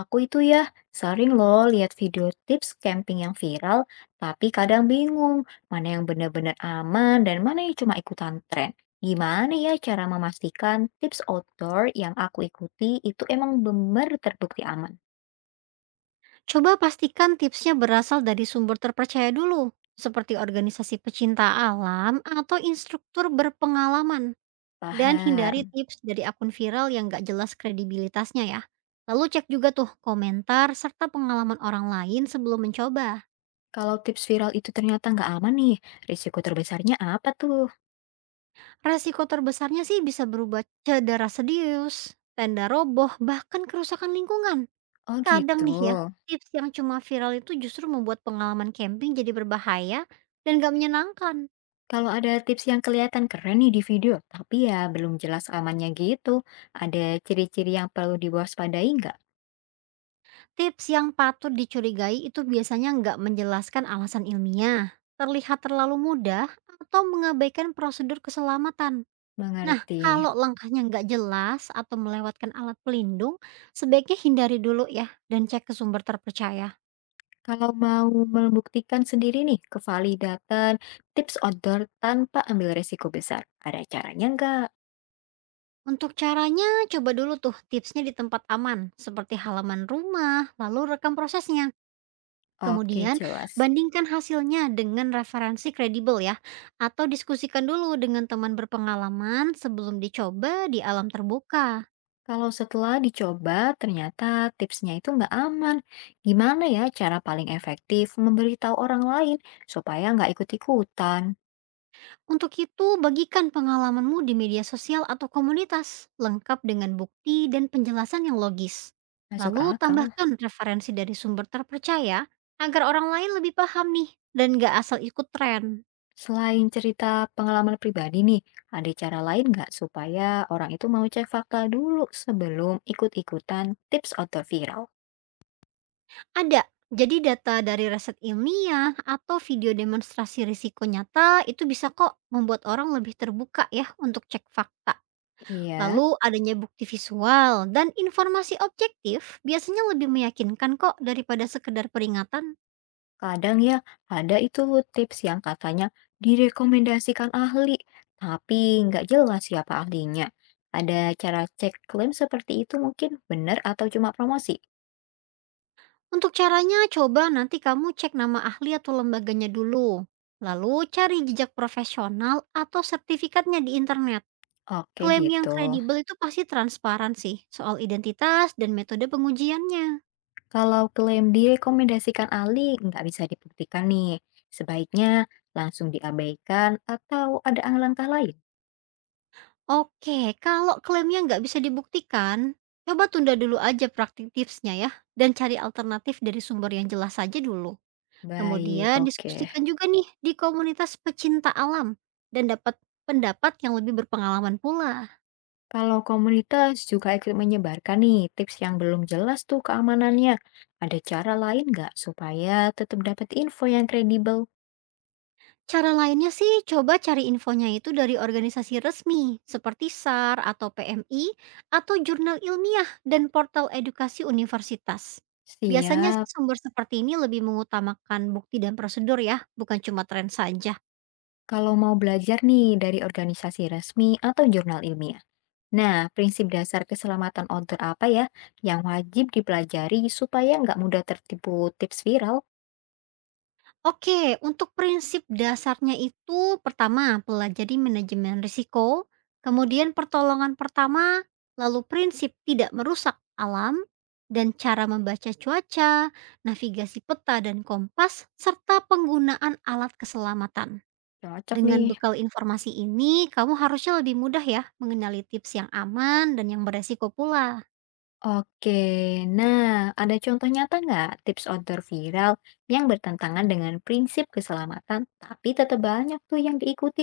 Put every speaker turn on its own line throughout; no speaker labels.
Aku itu ya sering loh lihat video tips camping yang viral, tapi kadang bingung mana yang benar-benar aman dan mana yang cuma ikutan tren. Gimana ya cara memastikan tips outdoor yang aku ikuti itu emang benar terbukti aman?
Coba pastikan tipsnya berasal dari sumber terpercaya dulu, seperti organisasi pecinta alam atau instruktur berpengalaman. Dan hindari
Paham.
tips dari akun viral yang gak jelas kredibilitasnya ya. Lalu cek juga tuh komentar serta pengalaman orang lain sebelum mencoba.
Kalau tips viral itu ternyata nggak aman nih, risiko terbesarnya apa tuh?
Resiko terbesarnya sih bisa berubah cedera serius, tenda roboh, bahkan kerusakan lingkungan.
Oh gitu.
Kadang nih ya, tips yang cuma viral itu justru membuat pengalaman camping jadi berbahaya dan gak menyenangkan.
Kalau ada tips yang kelihatan keren nih di video, tapi ya belum jelas amannya gitu, ada ciri-ciri yang perlu diwaspadai nggak?
Tips yang patut dicurigai itu biasanya nggak menjelaskan alasan ilmiah, terlihat terlalu mudah, atau mengabaikan prosedur keselamatan. Nah,
Mengerti.
kalau langkahnya nggak jelas atau melewatkan alat pelindung, sebaiknya hindari dulu ya dan cek ke sumber terpercaya.
Kalau mau membuktikan sendiri nih kevalidatan tips outdoor tanpa ambil resiko besar, ada caranya nggak?
Untuk caranya, coba dulu tuh tipsnya di tempat aman, seperti halaman rumah, lalu rekam prosesnya.
Oke,
Kemudian,
jelas.
bandingkan hasilnya dengan referensi kredibel ya, atau diskusikan dulu dengan teman berpengalaman sebelum dicoba di alam terbuka.
Kalau setelah dicoba ternyata tipsnya itu nggak aman, gimana ya cara paling efektif memberitahu orang lain supaya nggak ikut-ikutan?
Untuk itu, bagikan pengalamanmu di media sosial atau komunitas, lengkap dengan bukti dan penjelasan yang logis.
Masuk
Lalu
akal.
tambahkan referensi dari sumber terpercaya agar orang lain lebih paham nih dan gak asal ikut tren.
Selain cerita pengalaman pribadi nih, ada cara lain nggak supaya orang itu mau cek fakta dulu sebelum ikut-ikutan tips outdoor viral?
Ada. Jadi data dari riset ilmiah atau video demonstrasi risiko nyata itu bisa kok membuat orang lebih terbuka ya untuk cek fakta.
Iya.
Lalu adanya bukti visual dan informasi objektif biasanya lebih meyakinkan kok daripada sekedar peringatan.
Kadang ya, ada itu tips yang katanya direkomendasikan ahli, tapi nggak jelas siapa ahlinya. Ada cara cek klaim seperti itu mungkin benar atau cuma promosi?
Untuk caranya coba nanti kamu cek nama ahli atau lembaganya dulu. Lalu cari jejak profesional atau sertifikatnya di internet.
Oke
Klaim yang
gitu.
kredibel itu pasti transparan sih soal identitas dan metode pengujiannya.
Kalau klaim direkomendasikan ahli nggak bisa dibuktikan nih, sebaiknya langsung diabaikan atau ada langkah lain?
Oke, kalau klaimnya nggak bisa dibuktikan, coba tunda dulu aja praktik tipsnya ya, dan cari alternatif dari sumber yang jelas saja dulu.
Baik,
Kemudian
oke.
diskusikan juga nih di komunitas pecinta alam, dan dapat pendapat yang lebih berpengalaman pula.
Kalau komunitas juga ikut menyebarkan nih tips yang belum jelas tuh keamanannya. Ada cara lain nggak supaya tetap dapat info yang kredibel?
Cara lainnya sih coba cari infonya itu dari organisasi resmi seperti SAR atau PMI atau jurnal ilmiah dan portal edukasi universitas. Biasanya sih
Siap,
sumber seperti ini lebih mengutamakan bukti dan prosedur ya, bukan cuma tren saja.
kalau mau belajar nih dari organisasi resmi atau jurnal ilmiah. Nah, prinsip dasar keselamatan outdoor apa ya yang wajib dipelajari supaya nggak mudah tertipu tips viral?
Oke, untuk prinsip dasarnya itu pertama pelajari manajemen risiko, kemudian pertolongan pertama, lalu prinsip tidak merusak alam, dan cara membaca cuaca, navigasi peta dan kompas, serta penggunaan alat keselamatan.
Cocok
Dengan
nih.
bekal informasi ini, kamu harusnya lebih mudah ya mengenali tips yang aman dan yang beresiko pula.
Oke, nah, ada contoh nyata nggak tips outdoor viral yang bertentangan dengan prinsip keselamatan tapi tetap banyak tuh yang diikuti?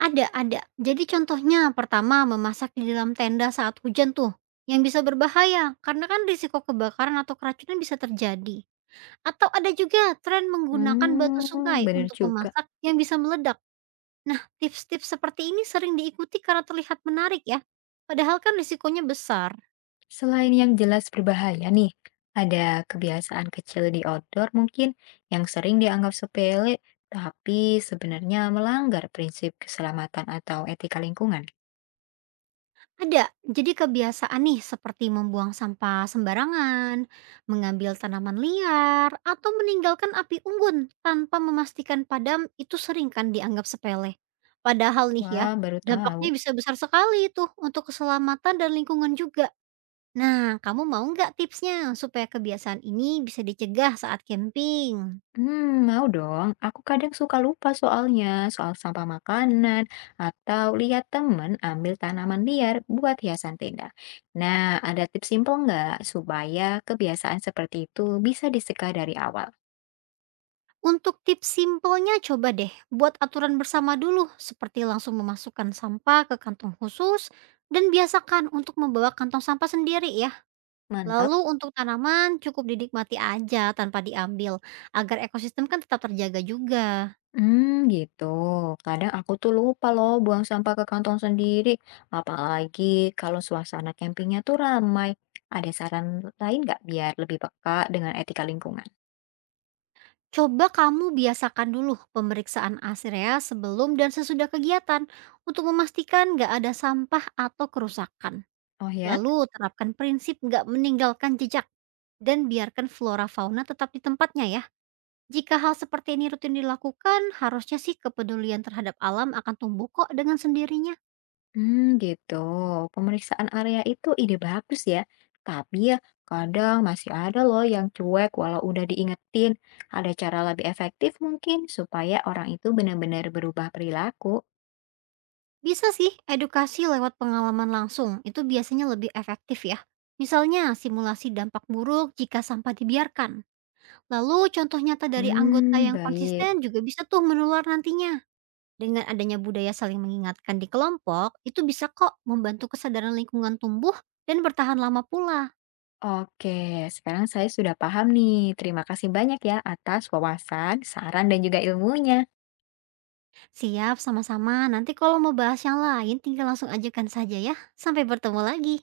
Ada. Jadi contohnya pertama memasak di dalam tenda saat hujan tuh, yang bisa berbahaya karena kan risiko kebakaran atau keracunan bisa terjadi. Atau ada juga tren menggunakan batu
Hmm,
sungai
bener
untuk
juga.
memasak yang bisa meledak. Nah, tips-tips seperti ini sering diikuti karena terlihat menarik ya. Padahal kan risikonya besar.
Selain yang jelas berbahaya nih, ada kebiasaan kecil di outdoor mungkin yang sering dianggap sepele tapi sebenarnya melanggar prinsip keselamatan atau etika lingkungan.
Ada. Jadi kebiasaan nih seperti membuang sampah sembarangan, mengambil tanaman liar, atau meninggalkan api unggun tanpa memastikan padam itu sering kan dianggap sepele. Padahal nih ya,
Wah, baru tahu.
dampaknya bisa besar sekali tuh untuk keselamatan dan lingkungan juga. Nah, kamu mau nggak tipsnya supaya kebiasaan ini bisa dicegah saat camping?
Mau dong. Aku kadang suka lupa soalnya, soal sampah makanan atau lihat temen ambil tanaman liar buat hiasan tenda. Nah, ada tips simple nggak supaya kebiasaan seperti itu bisa dicegah dari awal?
Untuk tips simpelnya coba deh buat aturan bersama dulu seperti langsung memasukkan sampah ke kantong khusus dan biasakan untuk membawa kantong sampah sendiri ya.
Mantap.
Lalu untuk tanaman cukup dinikmati aja tanpa diambil agar ekosistem kan tetap terjaga juga.
Hmm, gitu. Kadang aku tuh lupa loh buang sampah ke kantong sendiri, apalagi kalau suasana campingnya tuh ramai. Ada saran lain nggak biar lebih peka dengan etika lingkungan?
Coba kamu biasakan dulu pemeriksaan area sebelum dan sesudah kegiatan untuk memastikan nggak ada sampah atau kerusakan.
Oh ya?
Lalu terapkan prinsip nggak meninggalkan jejak dan biarkan flora fauna tetap di tempatnya ya. Jika hal seperti ini rutin dilakukan, harusnya sih kepedulian terhadap alam akan tumbuh kok dengan sendirinya.
Hmm, gitu. Pemeriksaan area itu ide bagus ya. Tapi ya, kadang masih ada loh yang cuek walau udah diingetin. Ada cara lebih efektif mungkin supaya orang itu benar-benar berubah perilaku.
Bisa sih edukasi lewat pengalaman langsung, itu biasanya lebih efektif ya. Misalnya simulasi dampak buruk jika sampah dibiarkan. Lalu contoh nyata dari anggota
Hmm,
yang
baik.
konsisten juga bisa tuh menular nantinya. Dengan adanya budaya saling mengingatkan di kelompok, itu bisa kok membantu kesadaran lingkungan tumbuh dan bertahan lama pula.
Oke, sekarang saya sudah paham nih. Terima kasih banyak ya atas wawasan, saran, dan juga ilmunya.
Siap, sama-sama. Nanti kalau mau bahas yang lain, tinggal langsung ajukan saja ya. Sampai bertemu lagi.